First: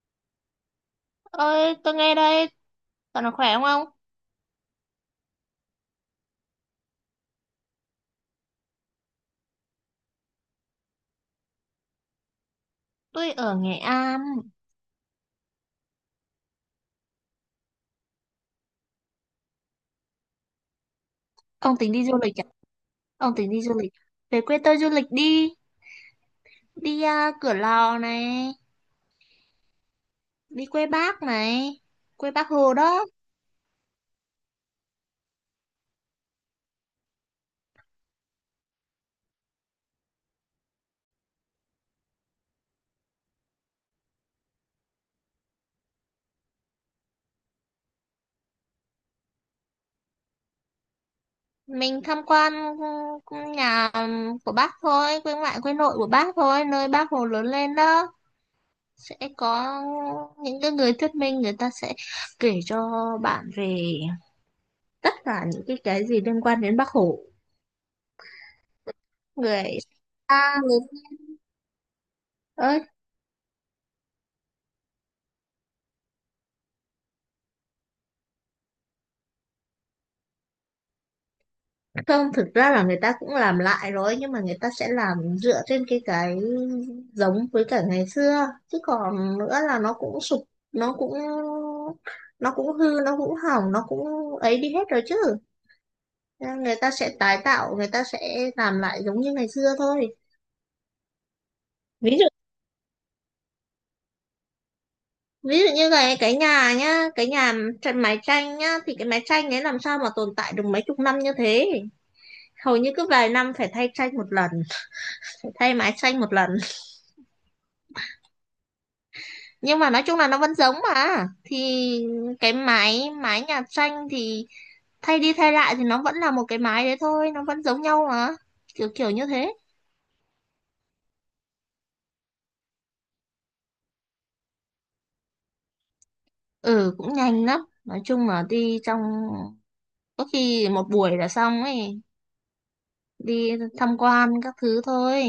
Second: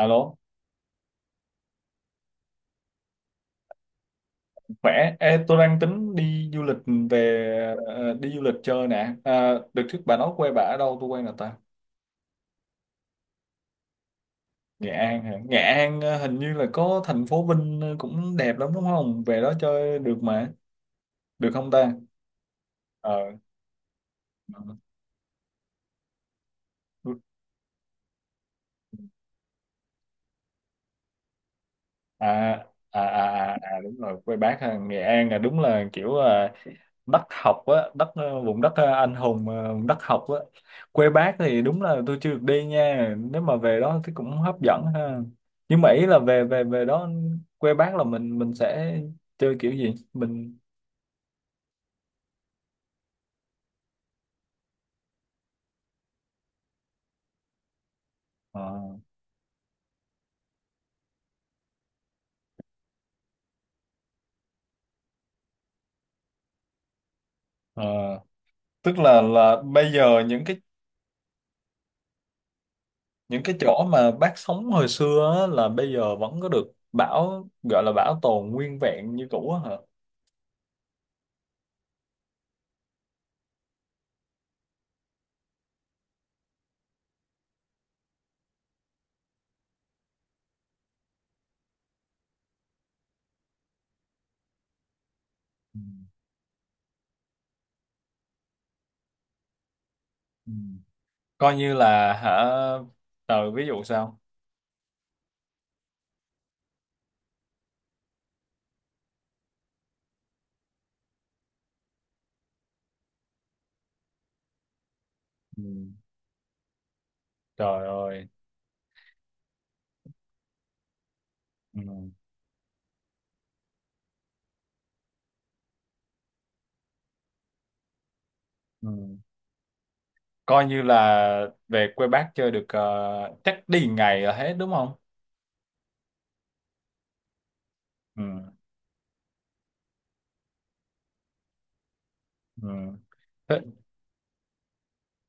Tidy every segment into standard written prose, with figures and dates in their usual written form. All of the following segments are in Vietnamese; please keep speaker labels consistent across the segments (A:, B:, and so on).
A: Alo,
B: Ơi, tôi nghe đây. Cậu nó khỏe không ông?
A: khỏe. Ê, tôi đang tính đi du lịch về, đi du lịch chơi nè. À, được trước bà nói quê bà ở đâu? Tôi quê nào ta?
B: Tôi ở Nghệ An.
A: Nghệ An hả? Nghệ An, hình như là có thành phố Vinh, cũng đẹp lắm đúng không? Về đó chơi được mà. Được không
B: Ông
A: ta?
B: tính đi du lịch à?
A: Ờ.
B: Ông tính đi du lịch, về quê tôi du lịch đi. Đi à, Cửa Lò này, đi quê Bác này,
A: À,
B: quê Bác Hồ
A: à,
B: đó.
A: à, à, à, đúng rồi, quê bác ha. Nghệ An là đúng là kiểu, đất học á, đất, vùng đất, anh hùng, vùng đất học á. Quê bác thì đúng là tôi chưa được đi nha, nếu mà về đó thì cũng hấp dẫn ha. Nhưng mà ý là về về về đó, quê bác là mình sẽ chơi kiểu gì mình.
B: Mình tham quan, ừ, nhà của Bác thôi, quê ngoại quê nội của Bác thôi, nơi Bác Hồ lớn lên đó.
A: Ờ,
B: Sẽ có những cái người thuyết minh, người ta sẽ kể cho bạn về tất cả những cái gì liên quan đến Bác Hồ.
A: ờ. Tức là
B: Người
A: bây giờ những
B: ta
A: cái,
B: người ơi
A: chỗ mà bác sống hồi xưa á, là bây giờ vẫn có được gọi là bảo tồn nguyên vẹn như cũ á hả?
B: Không, thực ra là người ta cũng làm lại rồi, nhưng mà người ta sẽ làm dựa trên cái giống với cả ngày xưa. Chứ còn nữa là nó cũng sụp, nó cũng nó cũng hư, nó cũng hỏng, nó cũng ấy đi hết rồi chứ.
A: Ừ.
B: Nên người ta sẽ tái tạo, người ta sẽ làm lại giống như ngày xưa thôi.
A: Ừ. Coi như
B: Ví
A: là
B: dụ,
A: hả, ví dụ sao?
B: ví dụ như cái nhà nhá, cái nhà tranh, mái tranh nhá, thì cái mái tranh ấy làm sao mà tồn tại được mấy chục năm như thế. Hầu như cứ vài năm phải thay tranh một lần, phải
A: Ừ.
B: thay mái tranh một lần.
A: Trời ơi.
B: Nhưng mà nói chung là nó vẫn giống mà, thì
A: Ừ.
B: cái máy máy nhà tranh thì thay đi thay lại thì nó vẫn là một cái máy đấy thôi, nó vẫn giống nhau mà, kiểu kiểu
A: Ừ.
B: như thế.
A: Coi như là về quê bác chơi được, chắc đi ngày là hết đúng không?
B: Ừ, cũng nhanh lắm, nói
A: Ừ.
B: chung là đi trong có khi một buổi là xong ấy,
A: Ừ.
B: đi
A: Thế-
B: tham quan các thứ thôi.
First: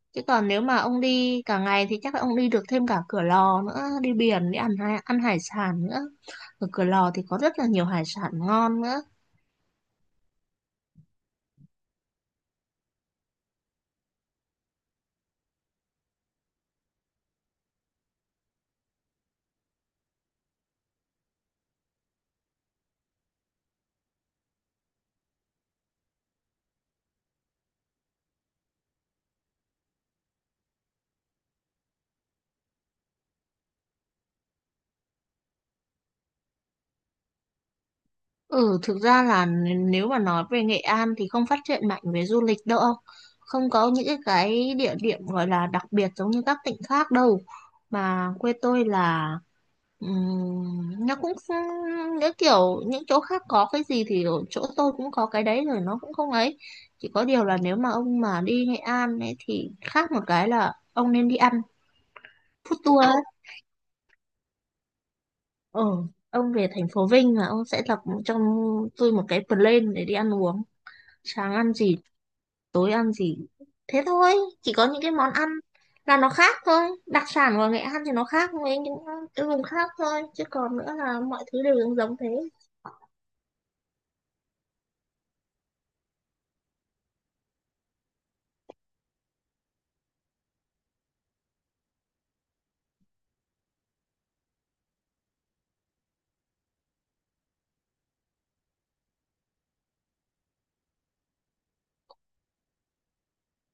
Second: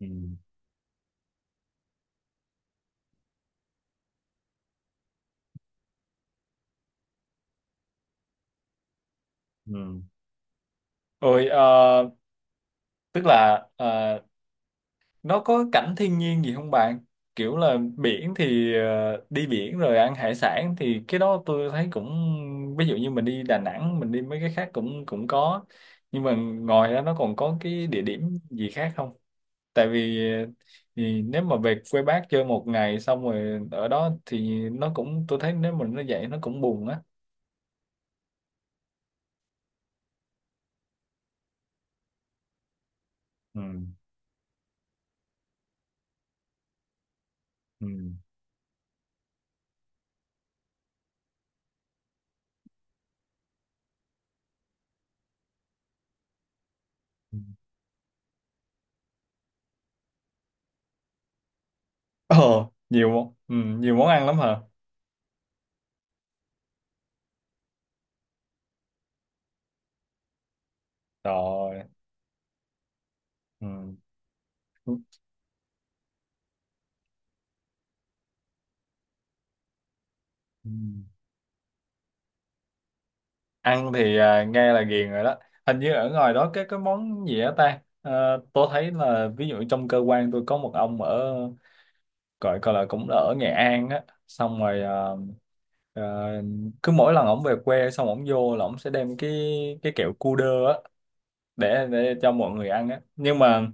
A: Ừ.
B: Chứ còn nếu mà ông đi cả ngày thì chắc là ông đi được thêm cả Cửa Lò nữa, đi biển, đi ăn hải sản nữa. Ở Cửa Lò thì có rất là nhiều hải sản ngon nữa.
A: Ừ. Rồi, tức là, nó có cảnh thiên nhiên gì không bạn? Kiểu là biển thì, đi biển rồi ăn hải sản thì cái đó tôi thấy cũng ví dụ như mình đi Đà Nẵng, mình đi mấy cái khác cũng cũng có, nhưng mà ngoài ra nó còn có cái địa điểm gì khác không? Tại vì thì nếu mà về quê bác chơi một ngày xong rồi ở đó thì nó cũng, tôi thấy nếu mình nó vậy nó cũng buồn á.
B: Ừ, thực ra là nếu mà nói về Nghệ An thì không phát triển mạnh về du lịch đâu.
A: Ừ.
B: Không có những cái địa điểm gọi là đặc biệt giống như các tỉnh khác đâu.
A: Ừ.
B: Mà quê tôi là nó cũng không, những kiểu những chỗ khác có cái gì thì ở chỗ tôi cũng có cái đấy rồi, nó cũng không ấy. Chỉ có
A: Ừ.
B: điều là nếu mà ông mà đi Nghệ An ấy thì khác một cái là ông nên đi ăn
A: Ờ,
B: food tour ấy.
A: nhiều món ăn lắm hả?
B: Ừ, ông về thành phố Vinh là ông sẽ lập cho tôi một cái plan để đi ăn uống, sáng ăn
A: Rồi.
B: gì, tối ăn gì,
A: Ừ.
B: thế thôi. Chỉ có những cái món ăn là nó khác thôi, đặc sản của Nghệ An thì nó khác với những cái vùng khác thôi, chứ
A: Ừ.
B: còn nữa là mọi thứ đều giống giống thế.
A: Ăn thì, nghe là ghiền rồi đó. Hình như ở ngoài đó cái món gì á ta. Ờ, tôi thấy là ví dụ trong cơ quan tôi có một ông ở, gọi coi là cũng ở Nghệ An á, xong rồi, Ờ, cứ mỗi lần ổng về quê xong ổng vô là ổng sẽ đem cái kẹo cu đơ á, để cho mọi người ăn á. Nhưng mà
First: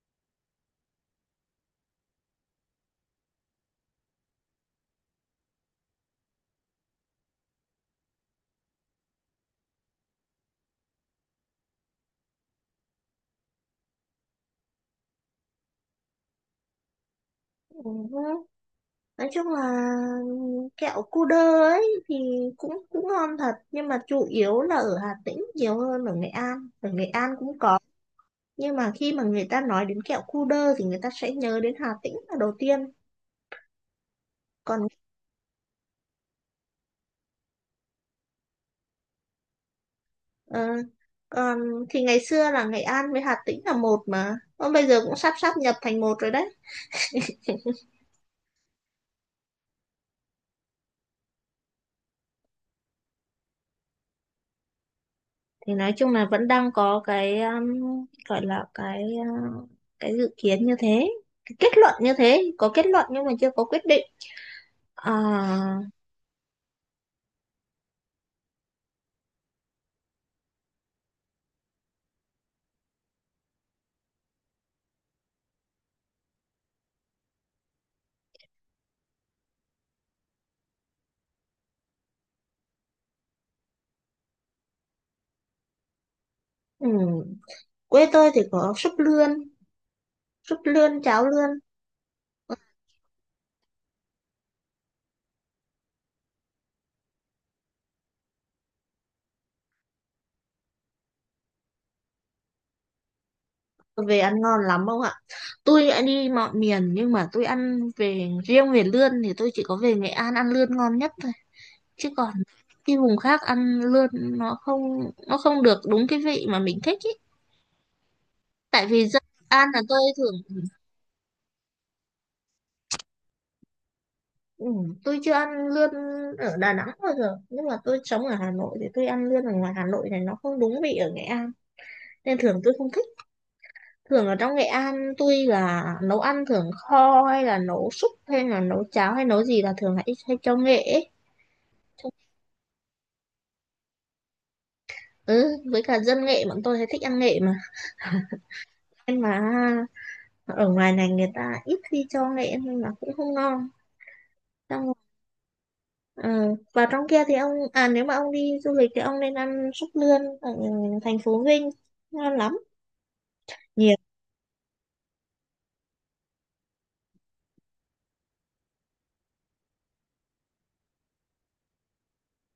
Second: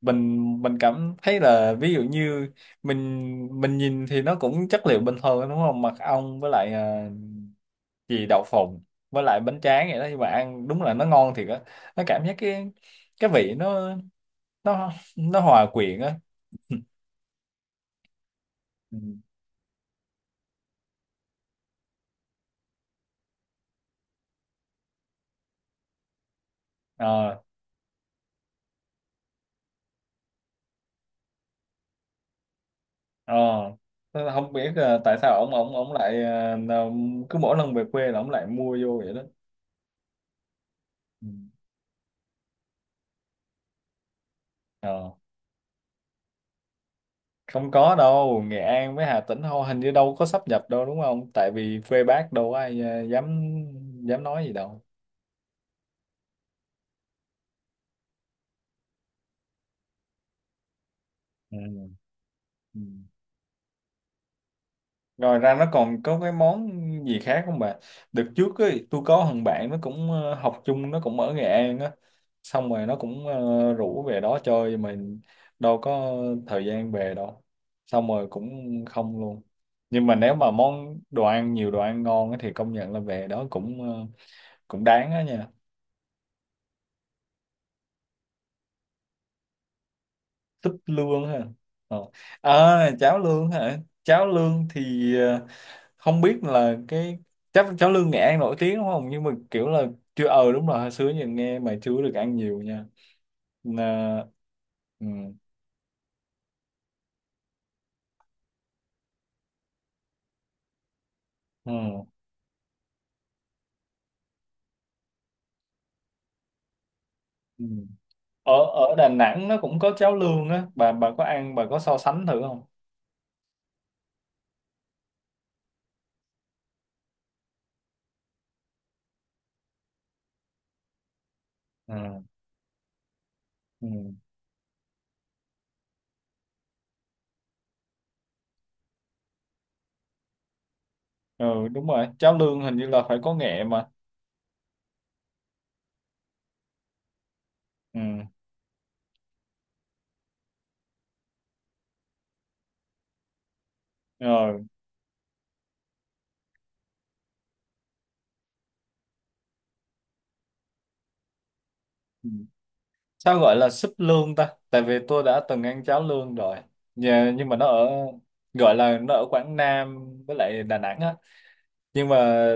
A: mình cảm thấy là ví dụ như mình nhìn thì nó cũng chất liệu bình thường đúng không, mật ong với lại, gì đậu phộng với lại bánh tráng vậy đó, nhưng mà ăn đúng là nó ngon thiệt á. Nó cảm giác cái vị nó nó hòa quyện á.
B: Ừ,
A: Ừ.
B: nói chung là kẹo cu đơ ấy thì cũng cũng ngon thật, nhưng mà chủ yếu là ở Hà Tĩnh nhiều hơn ở Nghệ An. Ở Nghệ An
A: Ờ,
B: cũng có, nhưng mà khi mà người ta nói đến kẹo cu đơ thì người ta sẽ nhớ đến Hà Tĩnh là đầu tiên.
A: ờ. Thế là không biết,
B: còn
A: tại sao ông lại, cứ mỗi lần về quê là ông lại mua vô vậy đó.
B: Ờ,
A: Ừ.
B: còn thì ngày xưa là Nghệ An với Hà Tĩnh là một mà, còn bây giờ
A: ờ
B: cũng sắp sắp nhập thành một rồi đấy.
A: Không có đâu, Nghệ An với Hà Tĩnh thôi, hình như đâu có sáp nhập đâu đúng không, tại vì quê bác đâu có ai, dám dám nói gì đâu.
B: Thì nói chung là vẫn đang có cái gọi là cái dự kiến như thế, cái kết
A: Ừ.
B: luận như thế, có
A: Ừ.
B: kết luận nhưng mà chưa có quyết định. À,
A: Ngoài ra nó còn có cái món gì khác không bà? Đợt trước ấy, tôi có thằng bạn nó cũng, học chung, nó cũng ở Nghệ An á. Xong rồi nó cũng, rủ về đó chơi mà đâu có thời gian về đâu. Xong rồi cũng không luôn. Nhưng mà nếu mà món đồ ăn, nhiều đồ ăn ngon á thì công nhận là về đó cũng đáng á nha.
B: ừ, quê tôi thì có súp lươn, súp
A: Súp
B: lươn cháo
A: lương ha.
B: lươn.
A: Ờ. À, cháo lương hả? Cháo lương thì, ờ, không biết là cái, chắc cháo lươn Nghệ An nổi tiếng đúng không, nhưng mà kiểu là chưa, đúng rồi, hồi xưa giờ nghe mà chưa được ăn nhiều nha. Nà,
B: Về ăn ngon lắm không
A: ừ,
B: ạ? Tôi đã đi mọi miền nhưng mà tôi ăn, về riêng về lươn thì tôi chỉ có về Nghệ An ăn lươn ngon nhất,
A: ừ,
B: chứ còn đi vùng khác ăn lươn nó không, nó không được đúng cái vị mà mình thích ý.
A: ừ. ở
B: Tại
A: ở
B: vì
A: Đà
B: dân
A: Nẵng nó
B: An
A: cũng
B: là
A: có
B: tôi
A: cháo lươn
B: thường,
A: á, bà có ăn, bà có so sánh thử không?
B: ừ, tôi chưa ăn lươn ở Đà Nẵng bao giờ, nhưng mà tôi sống ở Hà Nội thì tôi ăn lươn ở ngoài Hà Nội này nó không đúng vị ở Nghệ An,
A: Ừ,
B: nên thường tôi không thích.
A: ừ.
B: Thường ở trong Nghệ An tôi là nấu ăn thường kho, hay là nấu súp, hay là nấu cháo, hay nấu gì là thường hay cho nghệ ấy.
A: Ừ đúng rồi, cháo lươn hình như là phải có nghệ mà.
B: Ừ, với cả dân nghệ bọn tôi hay thích ăn nghệ mà,
A: Ừ.
B: nhưng mà ở ngoài này người ta ít khi cho nghệ nên là cũng không ngon.
A: Rồi.
B: Xong ờ, vào trong kia thì ông, à nếu mà ông đi du lịch thì ông nên ăn súp lươn ở thành phố Vinh,
A: Ừ.
B: ngon lắm
A: Sao gọi là súp
B: nhiều.
A: lươn ta, tại vì tôi đã từng ăn cháo lươn rồi. Dạ, nhưng mà nó ở, gọi là nó ở Quảng Nam với lại Đà Nẵng á, nhưng mà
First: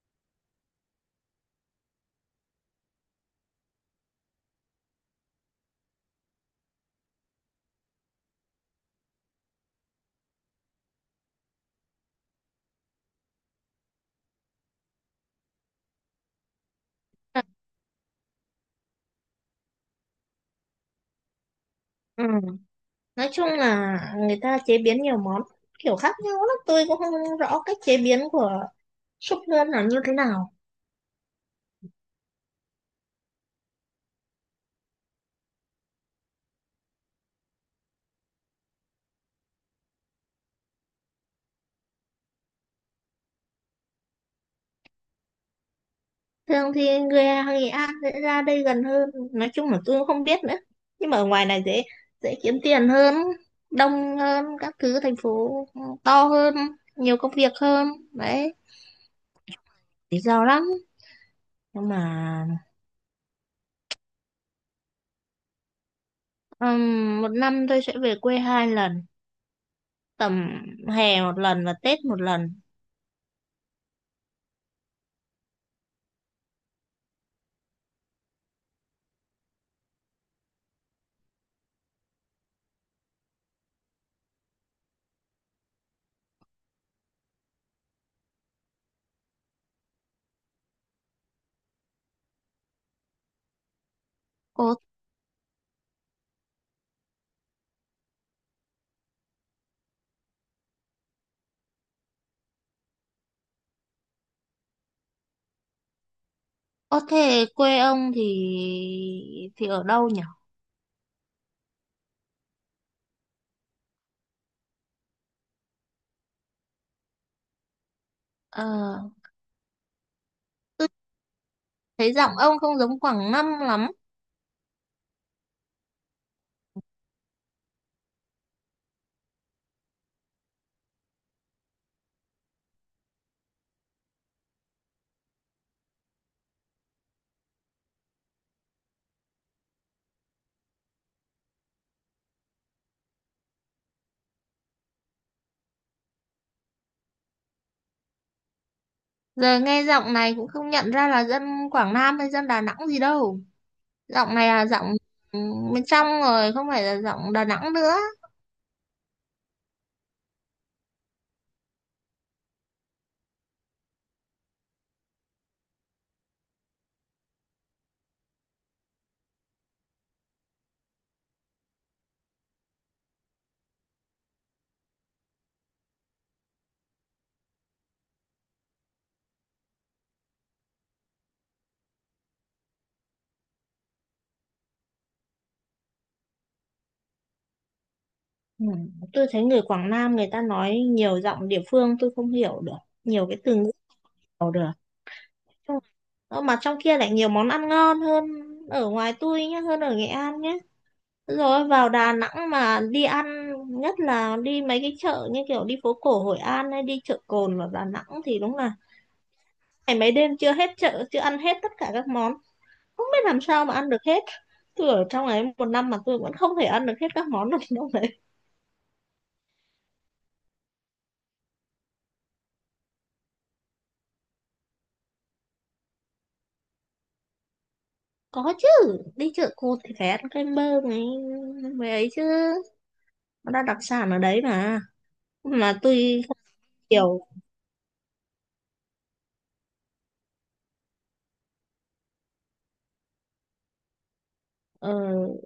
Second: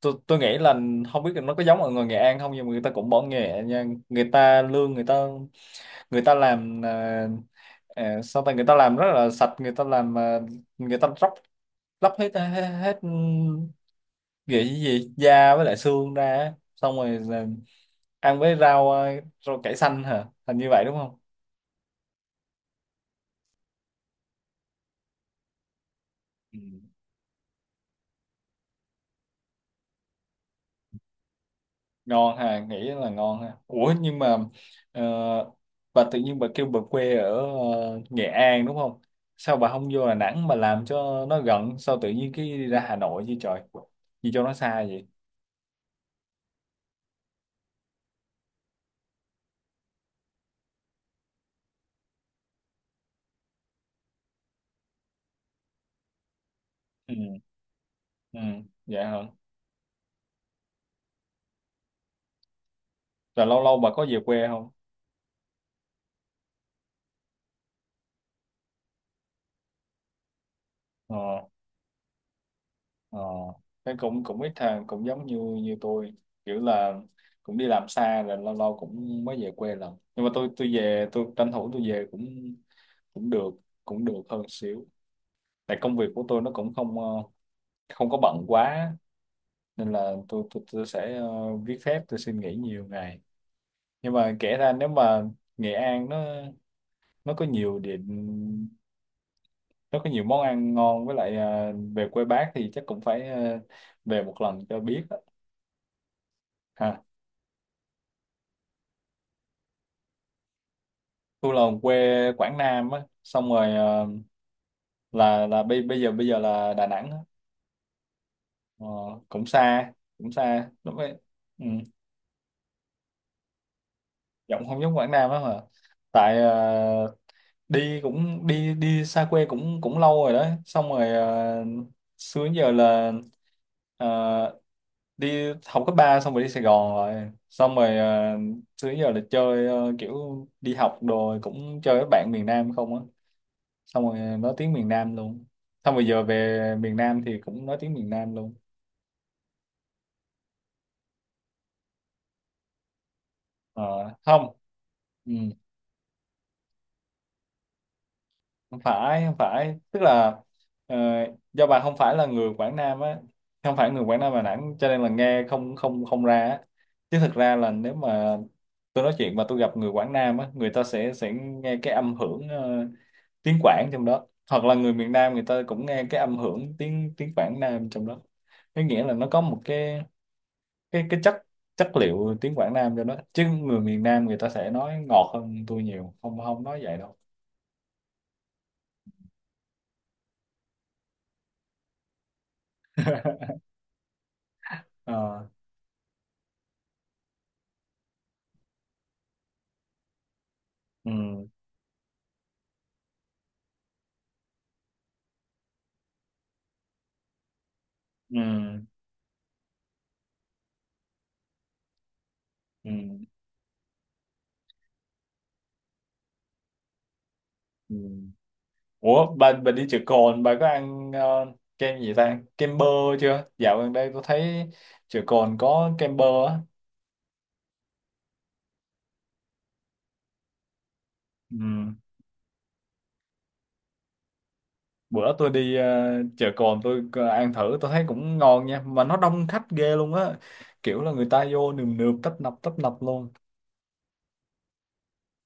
A: tôi nghĩ là không biết là nó có giống ở người Nghệ An không, nhưng mà người ta cũng bỏ nghề nha, người ta lương người ta, người ta làm, sao ta, người ta làm rất là sạch, người ta làm, người ta róc lóc hết hết, hết, gì gì da với lại xương ra á. Xong rồi là ăn với rau cải xanh hả, thành như vậy đúng không?
B: Ừ, nói chung là người ta chế biến nhiều món kiểu khác nhau lắm, tôi cũng không rõ cách chế biến của súp lươn là như thế nào.
A: Ngon ha, nghĩ là ngon ha. Ủa nhưng mà, ờ, bà tự nhiên bà kêu bà quê ở, Nghệ An đúng không, sao bà không vô Đà Nẵng mà làm cho nó gần, sao tự nhiên cái đi ra Hà Nội chứ trời, gì cho nó xa vậy?
B: Thường thì người Nghệ An sẽ ra đây gần hơn, nói chung là tôi cũng không biết nữa, nhưng mà ở ngoài này dễ dễ kiếm tiền hơn, đông hơn các thứ, thành phố to hơn, nhiều công
A: Ừ.
B: việc hơn
A: Ừ.
B: đấy,
A: Dạ hả?
B: lý do lắm. Nhưng mà
A: Rồi lâu lâu bà có về quê không?
B: ừm, một năm tôi sẽ về quê hai lần, tầm
A: Ờ.
B: hè một lần và Tết một lần.
A: Ờ. Cái cũng, ít thằng cũng giống như như tôi, kiểu là cũng đi làm xa rồi lâu lâu cũng mới về quê lần, nhưng mà tôi về tôi tranh thủ tôi về cũng cũng được cũng được hơn xíu, tại công việc của tôi nó cũng không ờ, không có bận quá, nên là tôi, tôi sẽ, viết phép tôi xin nghỉ nhiều ngày, nhưng mà kể ra
B: Ồ,
A: nếu mà Nghệ An nó có nhiều điểm, nó có nhiều món ăn ngon, với lại, về quê bác thì chắc cũng phải, về một lần cho biết á.
B: có
A: Ha.
B: thể quê ông thì ở đâu nhỉ?
A: Tôi là quê Quảng Nam á, xong rồi, là bây bây giờ là Đà Nẵng á. Ờ,
B: Ờ,
A: cũng xa cũng xa
B: tôi
A: đúng vậy. Ừ.
B: thấy giọng ông không giống Quảng Nam lắm.
A: Giọng không giống Quảng Nam lắm mà, tại, đi, cũng đi đi xa quê cũng cũng lâu rồi đó, xong rồi, xưa đến giờ là, ờ, đi học cấp 3 xong rồi đi Sài Gòn rồi, xong rồi, xưa đến giờ là chơi, kiểu đi học đồ rồi cũng chơi với bạn miền Nam không á, xong rồi nói tiếng miền Nam luôn, xong rồi giờ về miền Nam thì cũng nói tiếng miền Nam luôn.
B: Giờ nghe giọng này cũng không nhận ra là dân Quảng Nam hay dân Đà Nẵng gì đâu.
A: Ờ,
B: Giọng này
A: không.
B: là giọng
A: Ừ.
B: bên trong rồi, không phải là giọng Đà Nẵng nữa.
A: Không phải, không phải, tức là, ờ, do bà không phải là người Quảng Nam á, không phải người Quảng Nam Đà Nẵng cho nên là nghe không không không ra á. Chứ thực ra là nếu mà tôi nói chuyện mà tôi gặp người Quảng Nam á, người ta sẽ nghe cái âm hưởng, tiếng Quảng trong đó, hoặc là người miền Nam người ta cũng nghe cái âm hưởng tiếng tiếng Quảng Nam trong đó, có nghĩa là nó có một cái chất chất liệu tiếng Quảng Nam cho nó, chứ người miền Nam người ta sẽ nói ngọt hơn tôi nhiều, không không nói vậy đâu.
B: Tôi thấy người Quảng Nam người ta nói nhiều giọng địa phương tôi không hiểu được, nhiều cái từ ngữ không hiểu được.
A: Ờ,
B: Chung- Ờ, mà trong kia lại nhiều món ăn ngon hơn ở ngoài tôi nhé, hơn ở Nghệ An nhé.
A: ừ.
B: Rồi vào Đà Nẵng mà đi ăn, nhất là đi mấy cái chợ như kiểu đi phố cổ Hội An hay đi chợ Cồn ở Đà Nẵng thì
A: Ừ.
B: đúng là ngày mấy đêm chưa hết chợ, chưa ăn hết tất cả các món, không biết
A: Ừ.
B: làm sao mà ăn được hết. Tôi ở trong ấy một năm mà tôi vẫn không thể ăn được hết các món được đâu
A: Ừ.
B: đấy.
A: Ủa bà đi chợ cồn bà có ăn, kem gì ta, kem bơ chưa? Dạo gần đây tôi thấy chợ cồn có kem bơ á.
B: Có chứ, đi chợ Cồn thì phải ăn kem bơ này,
A: Ừ.
B: mấy ấy chứ, nó đã đặc sản ở đấy mà.
A: Bữa tôi đi,
B: Mà tôi không
A: chợ cồn tôi
B: hiểu.
A: có ăn thử tôi thấy cũng ngon nha, mà nó đông khách ghê luôn á, kiểu là người ta vô nườm nượp tấp nập luôn.
B: Ờ,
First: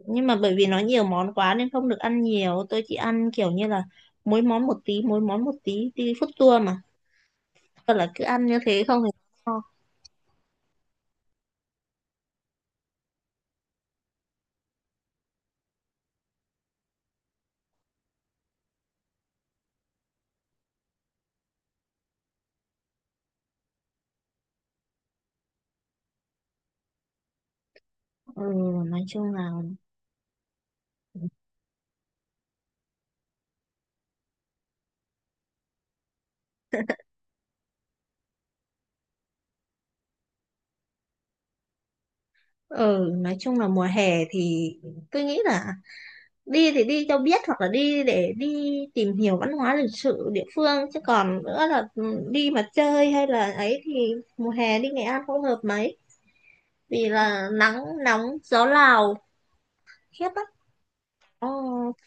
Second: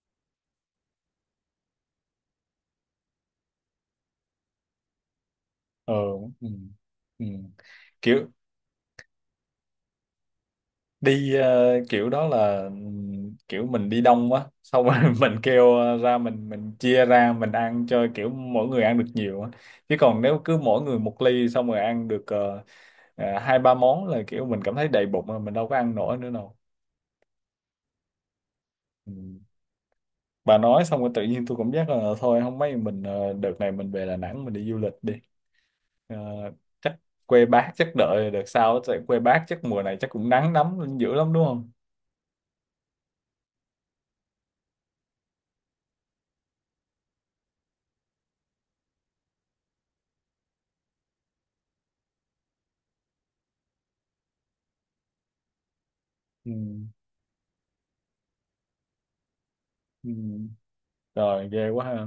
B: nhưng mà bởi vì nó nhiều món quá nên không được ăn nhiều, tôi chỉ ăn kiểu như là mỗi món một tí,
A: Ừ.
B: đi food
A: Ừ.
B: tour mà.
A: Ừ.
B: Thật là cứ
A: kiểu
B: ăn như thế không thì no.
A: Kiểu đó là, kiểu mình đi đông quá xong rồi, mình kêu, ra mình chia ra mình ăn cho kiểu mỗi người ăn được nhiều á, chứ còn nếu cứ mỗi người một ly xong rồi ăn được, hai ba món là kiểu mình cảm thấy đầy bụng rồi, mình đâu có ăn nổi nữa đâu.
B: ừ, nói chung
A: Ừm.
B: là
A: Bà nói xong rồi tự nhiên tôi cảm giác là thôi không mấy mình, đợt này mình về Đà Nẵng mình đi du lịch đi. Ờ, chắc quê bác chắc đợi đợt sau, tại quê bác chắc mùa này chắc cũng nắng lắm dữ lắm đúng không.
B: ừ, nói chung là mùa hè thì tôi nghĩ là đi thì đi cho biết, hoặc là đi để đi tìm hiểu văn hóa lịch sử địa phương, chứ còn nữa là ừ, đi mà chơi hay là ấy thì mùa hè đi Nghệ An không hợp mấy,
A: Ừm.
B: vì là nắng nóng, gió Lào
A: Ừ.
B: khiếp lắm.
A: Rồi ghê quá
B: Ồ,
A: ha.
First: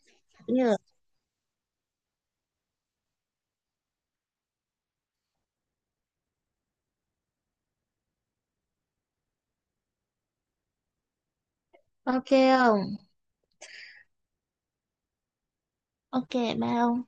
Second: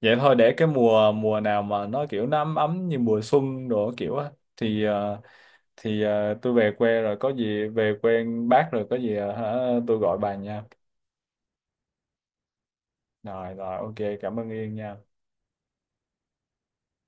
A: Vậy thôi để cái
B: như
A: mùa mùa nào mà nó kiểu nó ấm ấm như mùa xuân đồ kiểu á, thì ờ, tôi về quê rồi có gì, về quê bác rồi có gì, hả, tôi gọi bà nha.
B: ok, không.
A: Rồi rồi, ok, cảm ơn Yên nha.
B: Ok, ba ông.